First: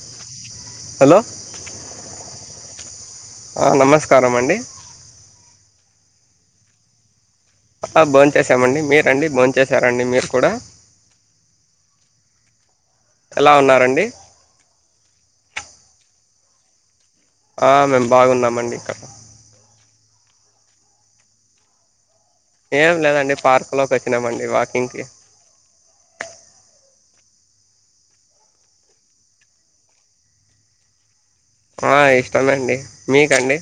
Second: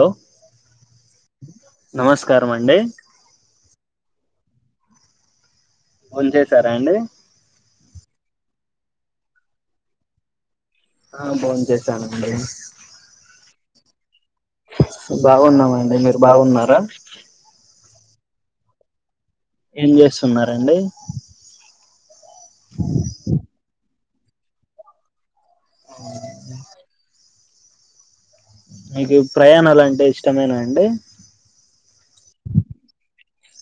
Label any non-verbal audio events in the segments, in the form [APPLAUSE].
లో హలో నమస్కార్ మండి. నమస్కారం అండి. ఫోన్ చేసారా అండి. భోన్ చేసామండి మీరండి బోంన్ చేసారాఅండి మీరు కూడా ఆ బోన్ చేసామండి. ఎలా ఉన్నారండి. బాగున్నామండి మీరు బాగున్నారా? ఆ మేము బాగున్నామండి ఇక్కడ. ఏం చేస్తున్నారండి. ఏం లేదండి పార్క్లో వచ్ మండి వాకింగ్కి అవునా మీకు ప్రయాణాలంటే ఇష్టమేనా అండి. ఆ ఇష్టమండి. మీకండి?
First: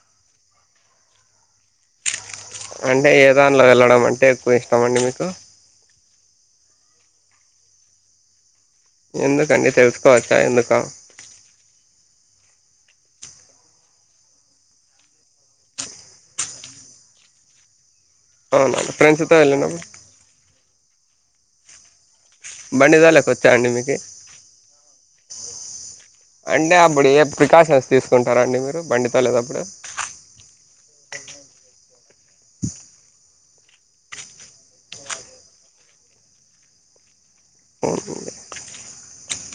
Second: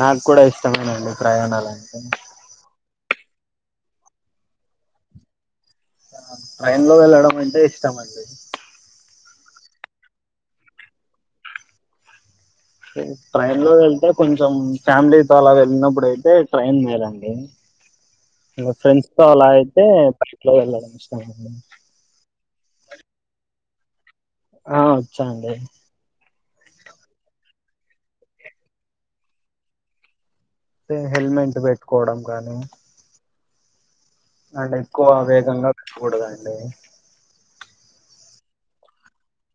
నాక్కూడా ఇష్టమేనండి ప్రయాణాలంటే. అంటే ఏ దానిలో వెళ్ళడం అంటే ఎక్కువ ఇష్టం అండి మీకూ? ట్రైన్లో వెళ్ళడం అంటే ఇష్టమండి. ఎందుకండి తెలుసుకో వచ్చా ఎందుకో ట్రైన్ లో వెళ్తే కొంచెం ఫ్యామిలీతో అలా వెళ్ళినప్పుడు అయితే ట్రైన్ వేరండి అవునండి ఫ్రెండ్స్ తో ఫ్రెండ్స్తో అలా వెళ్ళినాము అయితే బైక్ లో వెళ్ [UNINTELLIGIBLE] బండి తొలేకి వచ్చా అండి మీకి ఆ వచ్చా అండి అంటే అప్పుడు ఏ ప్రికాషన్స్ తీసుకుంటారాండి మీరు బండి తోలేటప్పుడు అే హెల్మెట్ పెట్టుకోవడం కానీ అంటే ఎక్కువ వేగంగా నడపకూడదు అండి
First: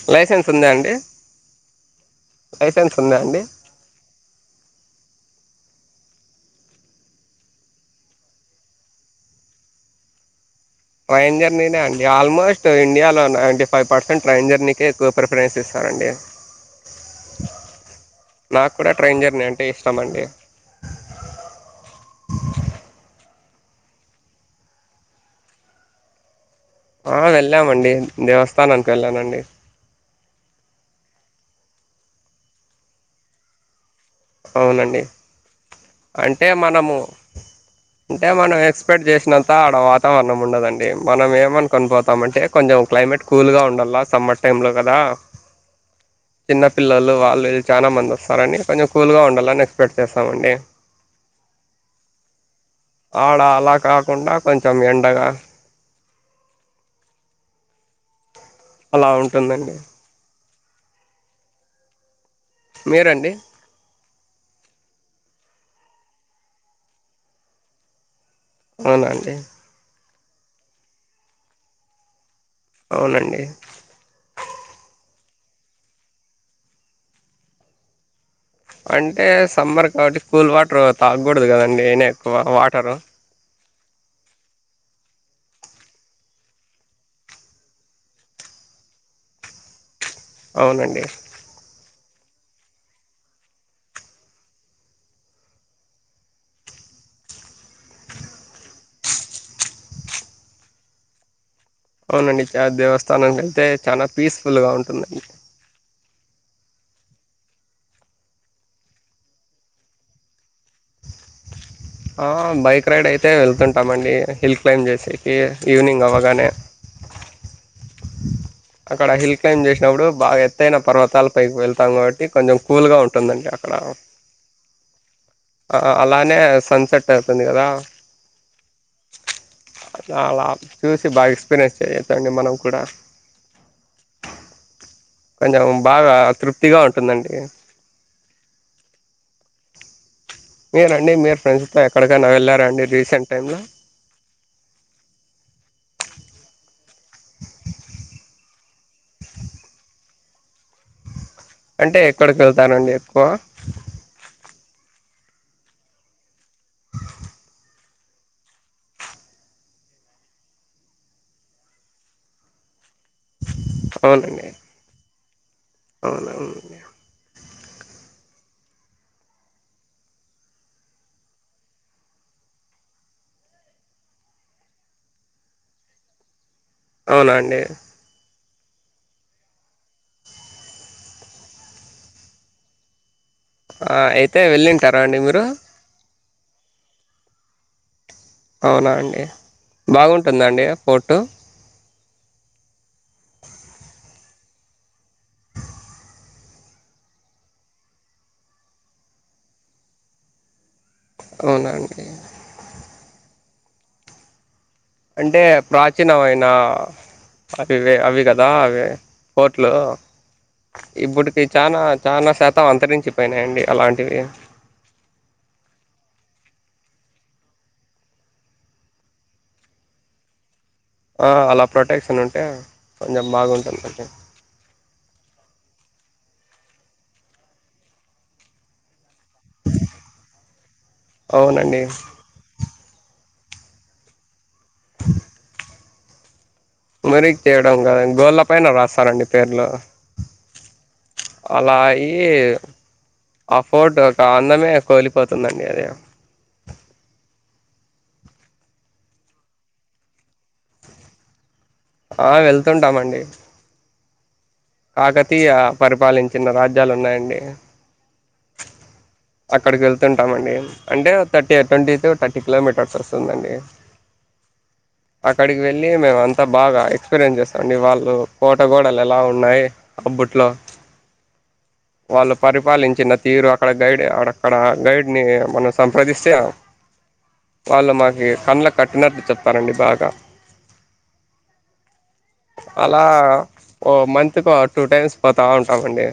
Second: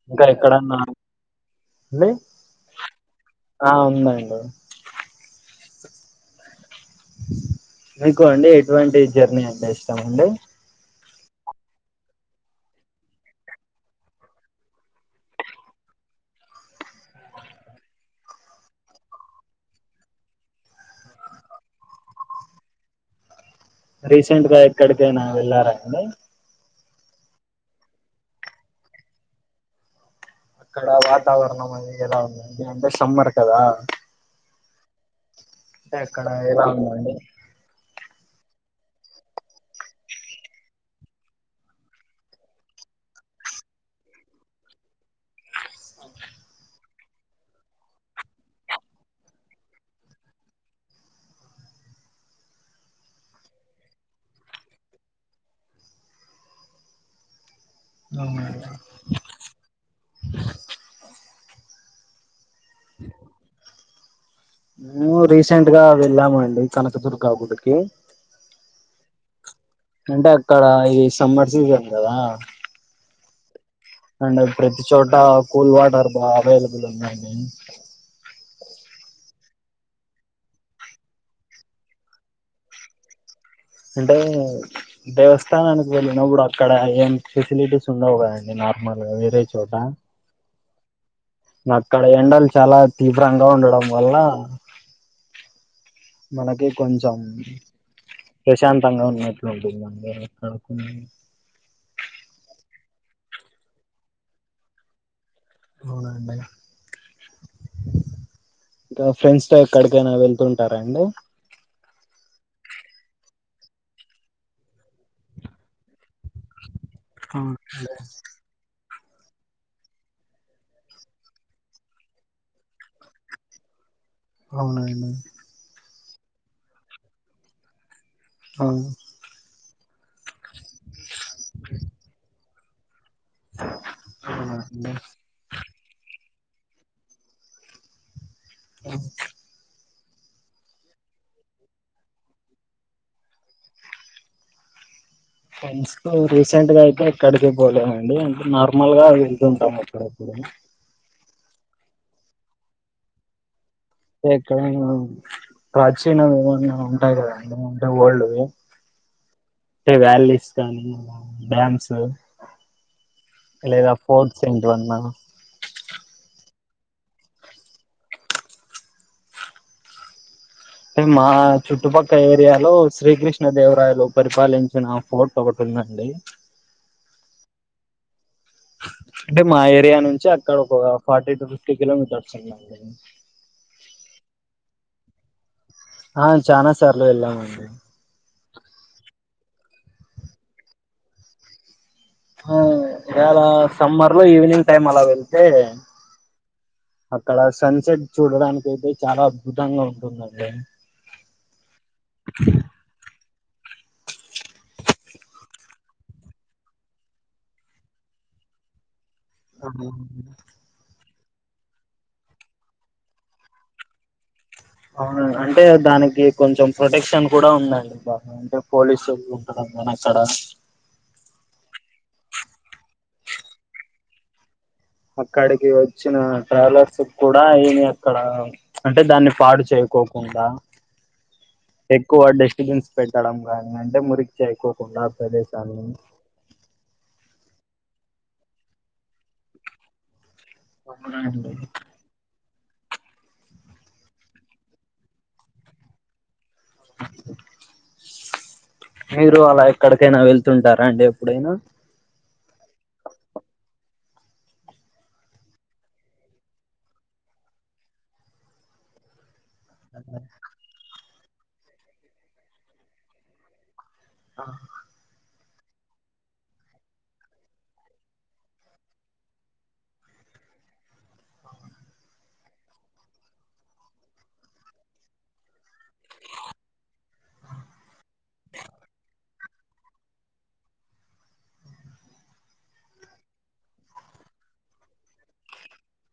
ఇంకా లైసెన్స్ ఉందా ఎక్కడన్నా అండి లైసెన్స్ ఉందా అండి ఆ ఉందండి మీకు అండి ఎటువంటి జర్నీ అంటే ఇష్టము అండి ట్రైన్ జర్నీనే అండి ఆల్మోస్ట్ ఇండియాలో నైంటీ ఫైవ్ పర్సెంట్ ట్రైన్ జర్నీకే ఎక్కువ ప్రిఫరెన్స్ ఇస్తారంండి నాకు కూడా ట్రైన్ జర్నీ అంటే ఇష్టం అండి రీసెంట్ గా ఎక్కడికేనా వెళ్ళారా అండి ఆ వెళ్ళామండి దేవస్థానానికి వెళ్ళానండి అక్కడ వాతావరణం అనేది ఎలా ఉందండి అంటే సమ్మర్ కదా అవునండి అక్కడ అంటే ఎలా మనము ఉందండి అంటే మనం ఎక్స్ పెక్ట్ చేసినంత అక్కడ వాతావరణం ఉండదండి మనం ఏమనుకుొని పోతము అంటే కొంచెం క్లైమేట్ కూల్గా ఉండలా సమ్మర్ టైంలో కదా చిన్నపిల్లలు వాళ్ళుళ్ చాలా మంది వస్తారండి కొంచెం కూల్గా ఉండాలని ఎక్స్పెక్ట్ చేస్తామండి ఆడ అలా కాకుండా కొంచెం ఎండగా అవును అలా ఉంటుందండి మీరండి మేము రీసెంట్ గా వెళ్ళాముండి కనకదుర్గాగుడికి అవునండి అంటే అక్కడ ఇది సమ్మర్ సీజన్ కదా అవునండి అంటే ప్రతి చోట కూల్ వాటర్ బా అవైలబుల్ ఉందండి అంటే సమ్మర్ కాబట్టి కూల్ వాటర్ తాగకూడదు కదండి అయినా ఎక్కువ వాటరు అంటే దేవస్థానానికి వెళ్ళినప్పుడు అక్కడ ఏం ఫెసిలిటీస్ ఉండవు కదండి నార్మల్ గా వేరే చోట అవునండి అక్కడ ఎండలు చాలా తీవ్రంగా ఉండడం వల్ల మనకి కొంచెం ప్రశాంతంగా ఉన్నట్లుంటుంది అక్కడ అవునండి దేవస్థానంనికి వెళ్తే చాలా పీస్ఫుల్ గా ఉంటుందండి అవునాండి ఇంకా ఫ్రెండ్స్ తో ఎక్కడికైనా వెళ్తుంటారా అండి ఆ బైక్ రైడ్ అయితే వెళ్తుంటామండి హిల్ క్లైంబ్ చేసేకి ఈవినింగ్ అవర్స్ గనే [UNINTELLIGIBLE] అక్కడ హిల్ క్లైంబ్ చేసినప్పుడు బాగా ఎత్తయిన పర్వతాల పైకి వెళ్తాం కాబట్టి కొంచెం కూల్ గా ఉంటుందండి అక్కడ అవునండి ఆ! అలానే సన్సెట్ అవుతుంది కదా అవునండి చాలా చూసి బాగా ఎక్స్పీరియన్స్ చేయొచ్చు అండి మనం కూడా హ కొంచేం బాగా తృప్తిగా ఉంటుందండి అఓ మీరండి మీరు ఫ్రెండ్స్ ఎక్కడికైనా వెళ్ళారంండి రీసెంట్ టైంలో ఫ్రెండ్స్ తో రీసెంట్ గా అయితే ఎక్కడికి పోలేమండి అంటే నార్మల్ గా వెళ్తుంటాము అప్పుడప్పుడు అంటే ఎక్కడికి వెళ్తారండి ఎక్కువ ఎక్కడైనా ప్రాచీనవి ఏవైన్నా ఉంటాయి కదండి అంటే ఓల్డ్ వి టే వ్యాలీస్ కానీ డ్యామ్స్ లేదా ఫోర్ట్ అవునండి ఏంటివన్నా అవునవునండి మా చుట్టుపక్క ఏరియాలో శ్రీకృష్ణ దేవరాయలు పరిపాలించిన ఫోర్ట్ ఒకటి ఉందండి అవునా అండి అంటే మా ఏరియా నుంచి అక్కడకు ఒక ఫార్టీ టు ఫిఫ్టీ కిలోమీటర్స్ ఉందండి ఆ అయితే వెళ్ళింటారా అండి మీరు ఆ చానా సార్లు వెళ్ళామండి అవునా అండి బాగుంటుందా అండి ఫోర్టు హా యాలా సమ్మర్ లో ఈవినింగ్ టైం అలా వెళ్తే అక్కడ సన్సెట్ చూడడానికి అయితే చాలా అద్భుతంగా ఉంటుందండి అవునా అంటి అంటే ప్రాచీనమైన అవివి అవి కదా అవి ఫోర్ట్ లు ఇబ్బుడు తి చానా చానా శాతం అంతరించిపోయినాయి అండి అలాంటివి అవునా అంటే దానికి కొంచెం ప్రొటెక్షన్ కూడా ఉందండి [INAUDIBLE] అంటే పోలీసోళ్ళు ఉంటారు కానీ అక్కడ ఆ అలా ప్రొటెక్షన్ ఉంటే కొంచెం బాగుంటుంది [INAUDIBLE] అక్కడికి వచ్చిన ట్రావెలర్స్ కు కూడా ఏమి అక్కడ అంటే దాన్ని పాడు చేయకోకుండా అవునండి ఎక్కువ డెస్టిబిన్స్ పెట్టడం గానీ అంటే మురి చేయకోకుండా ప్రదేశాన్ని మురికి చేయడం కాదం గోడ్ల పైన రాస్తారండి పేర్లు అలా అయ్యి అ ఫోర్ట్ ఒక అందమే కోలిపోతుందండి అది మీరూ అలా ఎక్కడికైనా వెళ్తుంటారా అండి ఎప్పుడైనా ఆ వెళ్తుంటామండి కాకతీయ పరిపాలించిన రాజ్యాలు ఉన్నాయండి అక్కడికెళ్తుంటామండి అంటే thirty twenty to thirty kilometres వస్తుందండి ఆ అక్కడికి వెళ్ళి మేము అంతా బాగా ఎక్స్పీరియన్స్ చేస్తాండి వాళ్ళు కోట గోడలు ఎలా ఉన్నాయి అబ్బుట్లో వాళ్ళు పరిపాలించిన తీరు అక్కడ గైడి ఆడ అక్కడ గైడ్ ని మనం సంప్రదిస్తే వాళ్ళు మా ఈ కన్లకు కట్టినట్టు చెప్ తారండి బాగా అలా ఓ మంత్ కో టూ టైమ్స్ పోతా ఉంటామండి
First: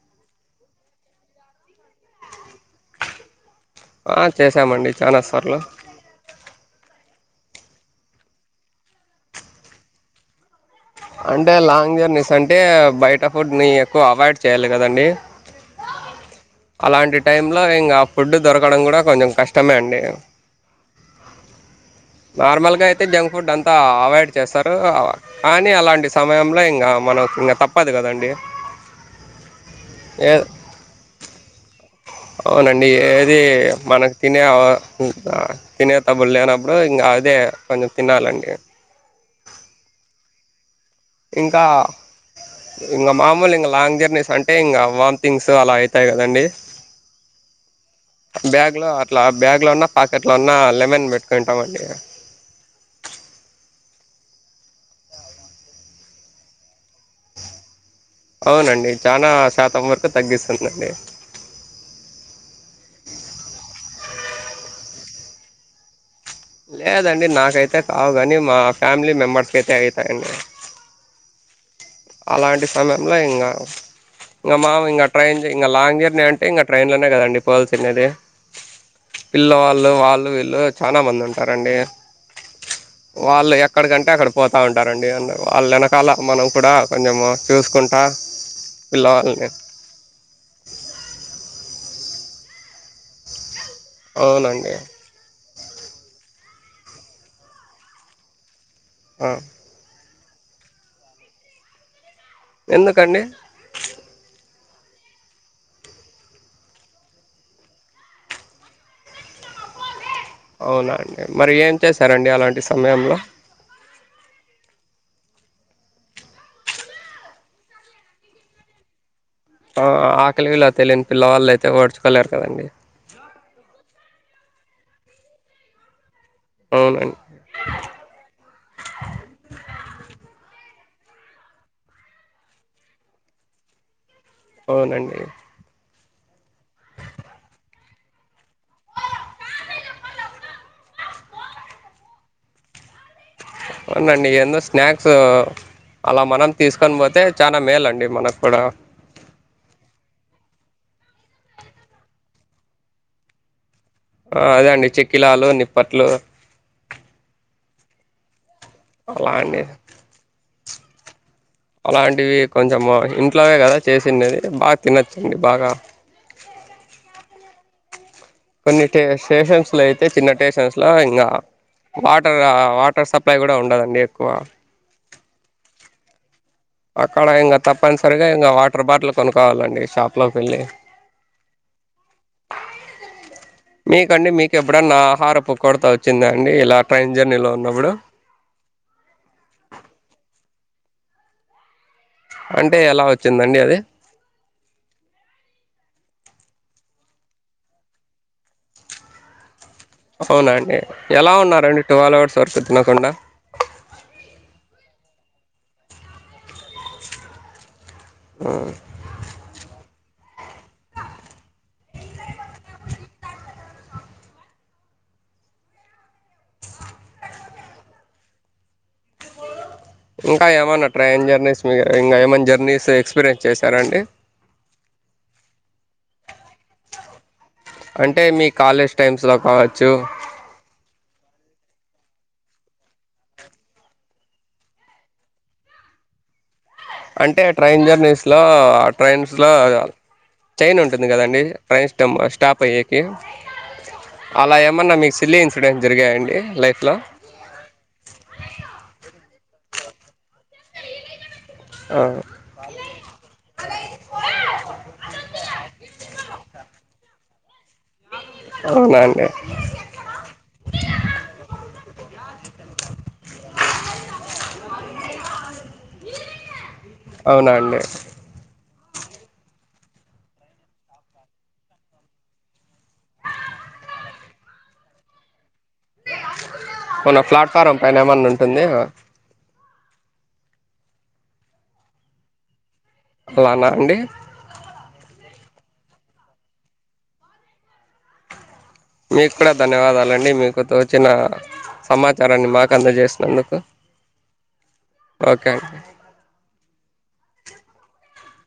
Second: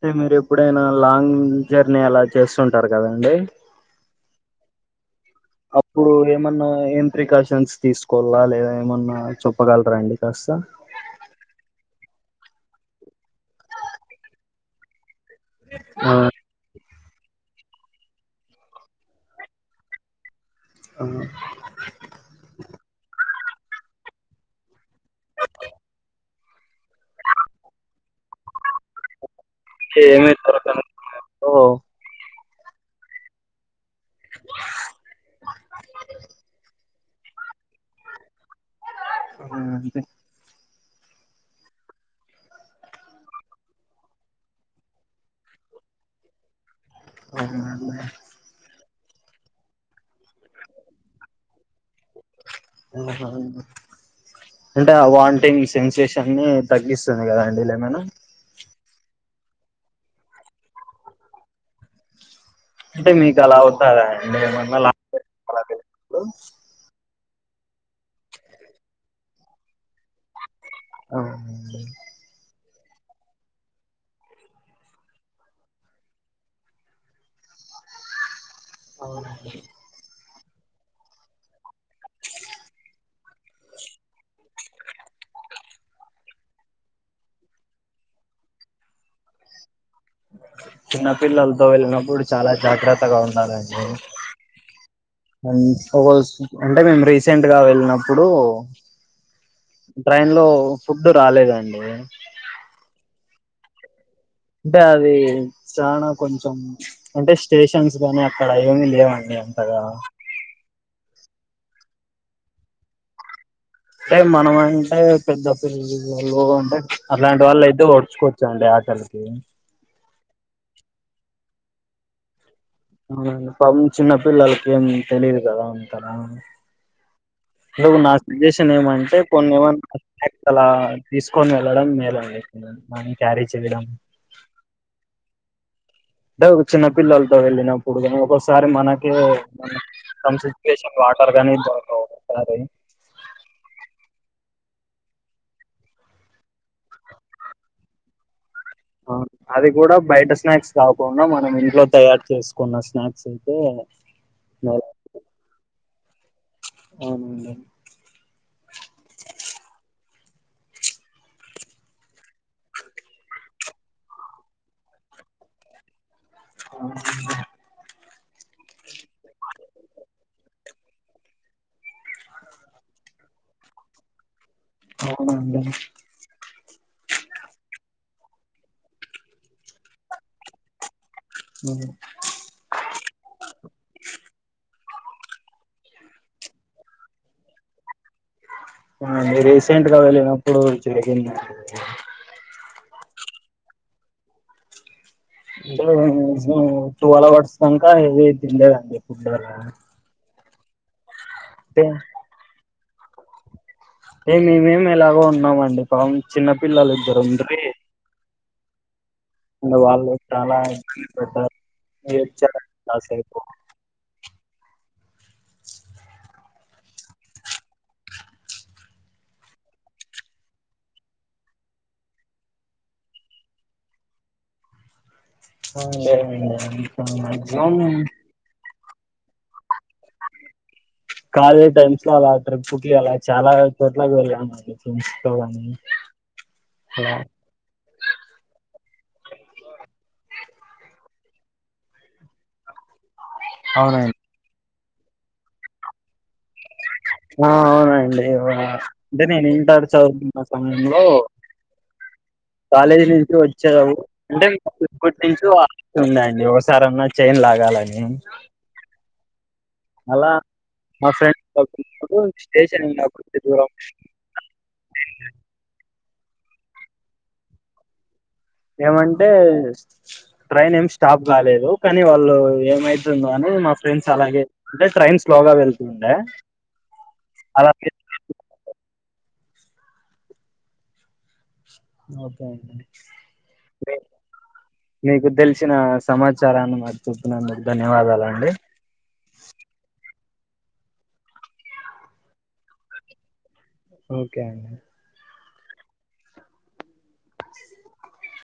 టే మీరు ఎప్పుడైనా లాంగ్ జర్నీ అలా చేస్తుంటారు కదండి ఆ చేశాం అండి చానాస్ అప్పుడు ఏమన్నా ఏం ప్రికాషన్స్ తీసుకోవల్లా లేదా ఏమన్నా చొప్పగలరా అండి కాస్త అంటే లాంగ్ జర్నీస్ అంటే బయట ఫుడ్ ని ఎక్కువ అవాయిడ్ చెయ్యాలి కదండి ఆ అలాంటి టైం లో ఇంగా ఫుడ్డు దొరకడం కూడా కొంచెం కష్టమే అండి ఆ నార్మల్ గా ఐతే జం ఫుడ్ అంతా అవాయిడ్ చేస్తారు కానీ అలాంటి సమయంలో ఇంకా మనకు ఇంకా తప్పదు కదండి ఏ ఏమి దొరకని సమయంలో అవునండి ఏ ఇది మనకు తినే తినే తబులు లేనప్పుడు ఇంకా అదే కొంచెం తినాలండి ఇంకా ఇంకా మామూలు ఇంకా లాంగ్ జర్నీస్ అంటే ఇంగ వాంథింగ్స్ అలా అవుతాయి కదండీ. ఆ, బ్యాగ్లో అట్లా బ్యాగ్లో ఉన్న పాకెట్లో ఉన్న లెమన్ పెట్టుకుంటామండి ఆ, ఆ, అంటే ఆ వాంటింగ్ సెన్సేషన్నీ తగ్గిస్తుంది కదా అండి లెమను అవునండి చానా శాతం వరకు తగ్గిస్తుందండి అంటే మీకు అలా అవుతాయా అండి ఏమన్నా లాంగ్ లేదండి నాకైతే కావు కానీ మా ఫ్యామిలీ మెంబర్స్కి అయితే అవుతాయండి అవునండి. అలాంటి సమయంలో ఇంగ ఇంగ మాము ఇంకా ట్రైన్ ఇంగ లాంగ్ జర్నీ అంటే ఇంగ ట్రైన్లనే కదండి పోల్ తినేది. అవునండి. పిల్లవాళ్ళు వాళ్ళు వీళ్ళు చానా మంది ఉంటారండి. వాళ్ళు ఎక్కడికంటే అక్కడ పోతా ఉంటారండి వాళ్ళెనకాల మనం కూడా కొంచము చూసుకుంటా పిల్లవాళ్ళని చిన్న పిల్లలతో వెళ్ళినప్పుడు చాలా జాగ్రత్తగా ఉండాలండి అవునండి [UNINTELLIGIBLE] అంటే మేము రీసెంట్ గా వెళ్ళినప్పుడు ఆ ట్రైన్ లో ఫుడ్ రాలేదండి ఎందుకండి అంటే అది చానా కొంచెం అంటే స్టేషన్స్ కానీ అక్కడ ఏమీ లేవండి అంతగా అవునా అండి మరి ఏం చేశారండి అలాంటి సమయంలో అంటే మనమంటే పెద్ద పిల్లలు అంటే అలాంటి వాళ్ళు అయితే ఓడ్చుకోవచ్చండి ఆకలికి ఆ ఆకలి విలువ తెలియని పిల్లవాళ్ళయితే ఓడ్చుకోలేరు కదండి పం చిన్న పిల్లలకి ఏం తెలియదు కదా అంతగా అవునండి ను నా సజెషన్ ఏమంటే కొన్ని ఏమన్నా అలా తీసుకొని వెళ్ళడం మేలండి మని క్యారీ చేయడం అవునండి అంటే చిన్న పిల్లలతో వెళ్ళినప్పుడు కానీ ఒకోసారి మనకే సం సిచ్వేషన్ వాటర్ కానీ దొరకవు ఒకోసారి అవునండి ఎందో స్నాక్స్ అలా మనం తీసుకొని పోతే చానా మేలండి మనకు కూడా అవును అది కూడా బయట స్నాక్స్ కాకుండా మనం ఇంట్లో తయారు చేసుకున్న స్నాక్స్ అయితే ఆ అదే మేలు అండి చెక్కిలాలు ని పట్లు అవునండి అలా అండీ అలాంటివి కొంచెము ఇంట్లోనే కదా చేసిండది బాగా తినొచ్చండి బాగా కొన్ని టే స్టేషన్స్ లో అయితే చిన్న స్టేషన్స్ లో ఇంగా వాటర్ వాటర్ సప్లై కూడా ఉండదండి ఎక్కువ అవునండి అక్కడ ఇంకా తప్పనిసరిగా ఇంకా వాటర్ బాటిల్ కొనుక్కవాలండి షాప్ లోకి వెళ్ళీ ఉ కెప్పుడన్న ఆహారపు కొడత వచ్చిందా అండి ఇలా ట్రైన్ జర్నీలో ఉన్నప్పుడు ఆ రీసెంట్ గా వెళ్ళినప్పుడు జరిగిందండీ అంటే ఎలా వచ్చిందండి అది ట్వెల్వ్ అవర్స్ దంక ఏమీ తినలేదండి ఫుడ్ అవునా అండి ఎలా ఉన్నారండి అంటే ట్వల్ అవర్స్ వరకు తినకుండ్ ఏ మేమేం ఎలాగో ఉన్నామండి పాపం చిన్న పిల్లలు ఇద్దరు ఉండ్రి హమ్ వళ్ళు చాలా ఇబ్బంది పడ్డారు ఏడ్చారు ఇంకా ఏమన్నా ట్రైన్ జర్నీస్ మీ ఇంకా ఏమైన్నా జర్నీస్ ఎక్స్పీరియన్స్ చేశారాండి అ లేదండి టైమ్స్ లో కావచ్చు కాలేజ్ టైమ్స్ లో అలా ట్రిప్కి అలా చాలా చోట్లకి వెళ్ళానుండి ఫ్రెండ్స్ తో కానీ అంటే ట్రైన్ జర్నీస్ లో ట్రైన్స్ లో చైన్ ఉంటుంది కదండి ట్రైన్ స్ స్టాప్ అయ్యి కి అవునండి అల ఏమన్నా మీ సిల్లీ ఇన్సిడెట్స్ జరిగాయండి లైఫ్ ఆ అవునండి అంటే నేను ఇంటర్ చదువు సమయంలో ఆ, కాలేజీ నుంచి వచ్చే అంటే నుంచి ఉన్నాయండి ఒకసారి అన్న చైన్ లాగాలని అవునండి అలా మా ఫ్రెండ్స్ స్టేషన్ నాకు దూరం అవునండి ఏమంటే ట్రైన్ ఏమి స్టాప్ కాలేదు కానీ వాళ్ళు ఏమైతుంద అని మా ఫ్రెండ్స్ అలాగేంటే ట్రైన్ స్లోగా వెళ్తు మన ప్లాట్ఫారం పైన ఏమన్నా ఉంటుంది ఒకే అండి ఓనా అండి మీకు తెలిసిన సమాచారాన్ని మరి చూపినందుకు ధన్యవాదాలండి మీకు కూడా ధన్యవాదాలండి మీకు తోచిన సమాచారాన్ని మాకు అందజేసినందుకు ఒకే అండి ఒకే అండి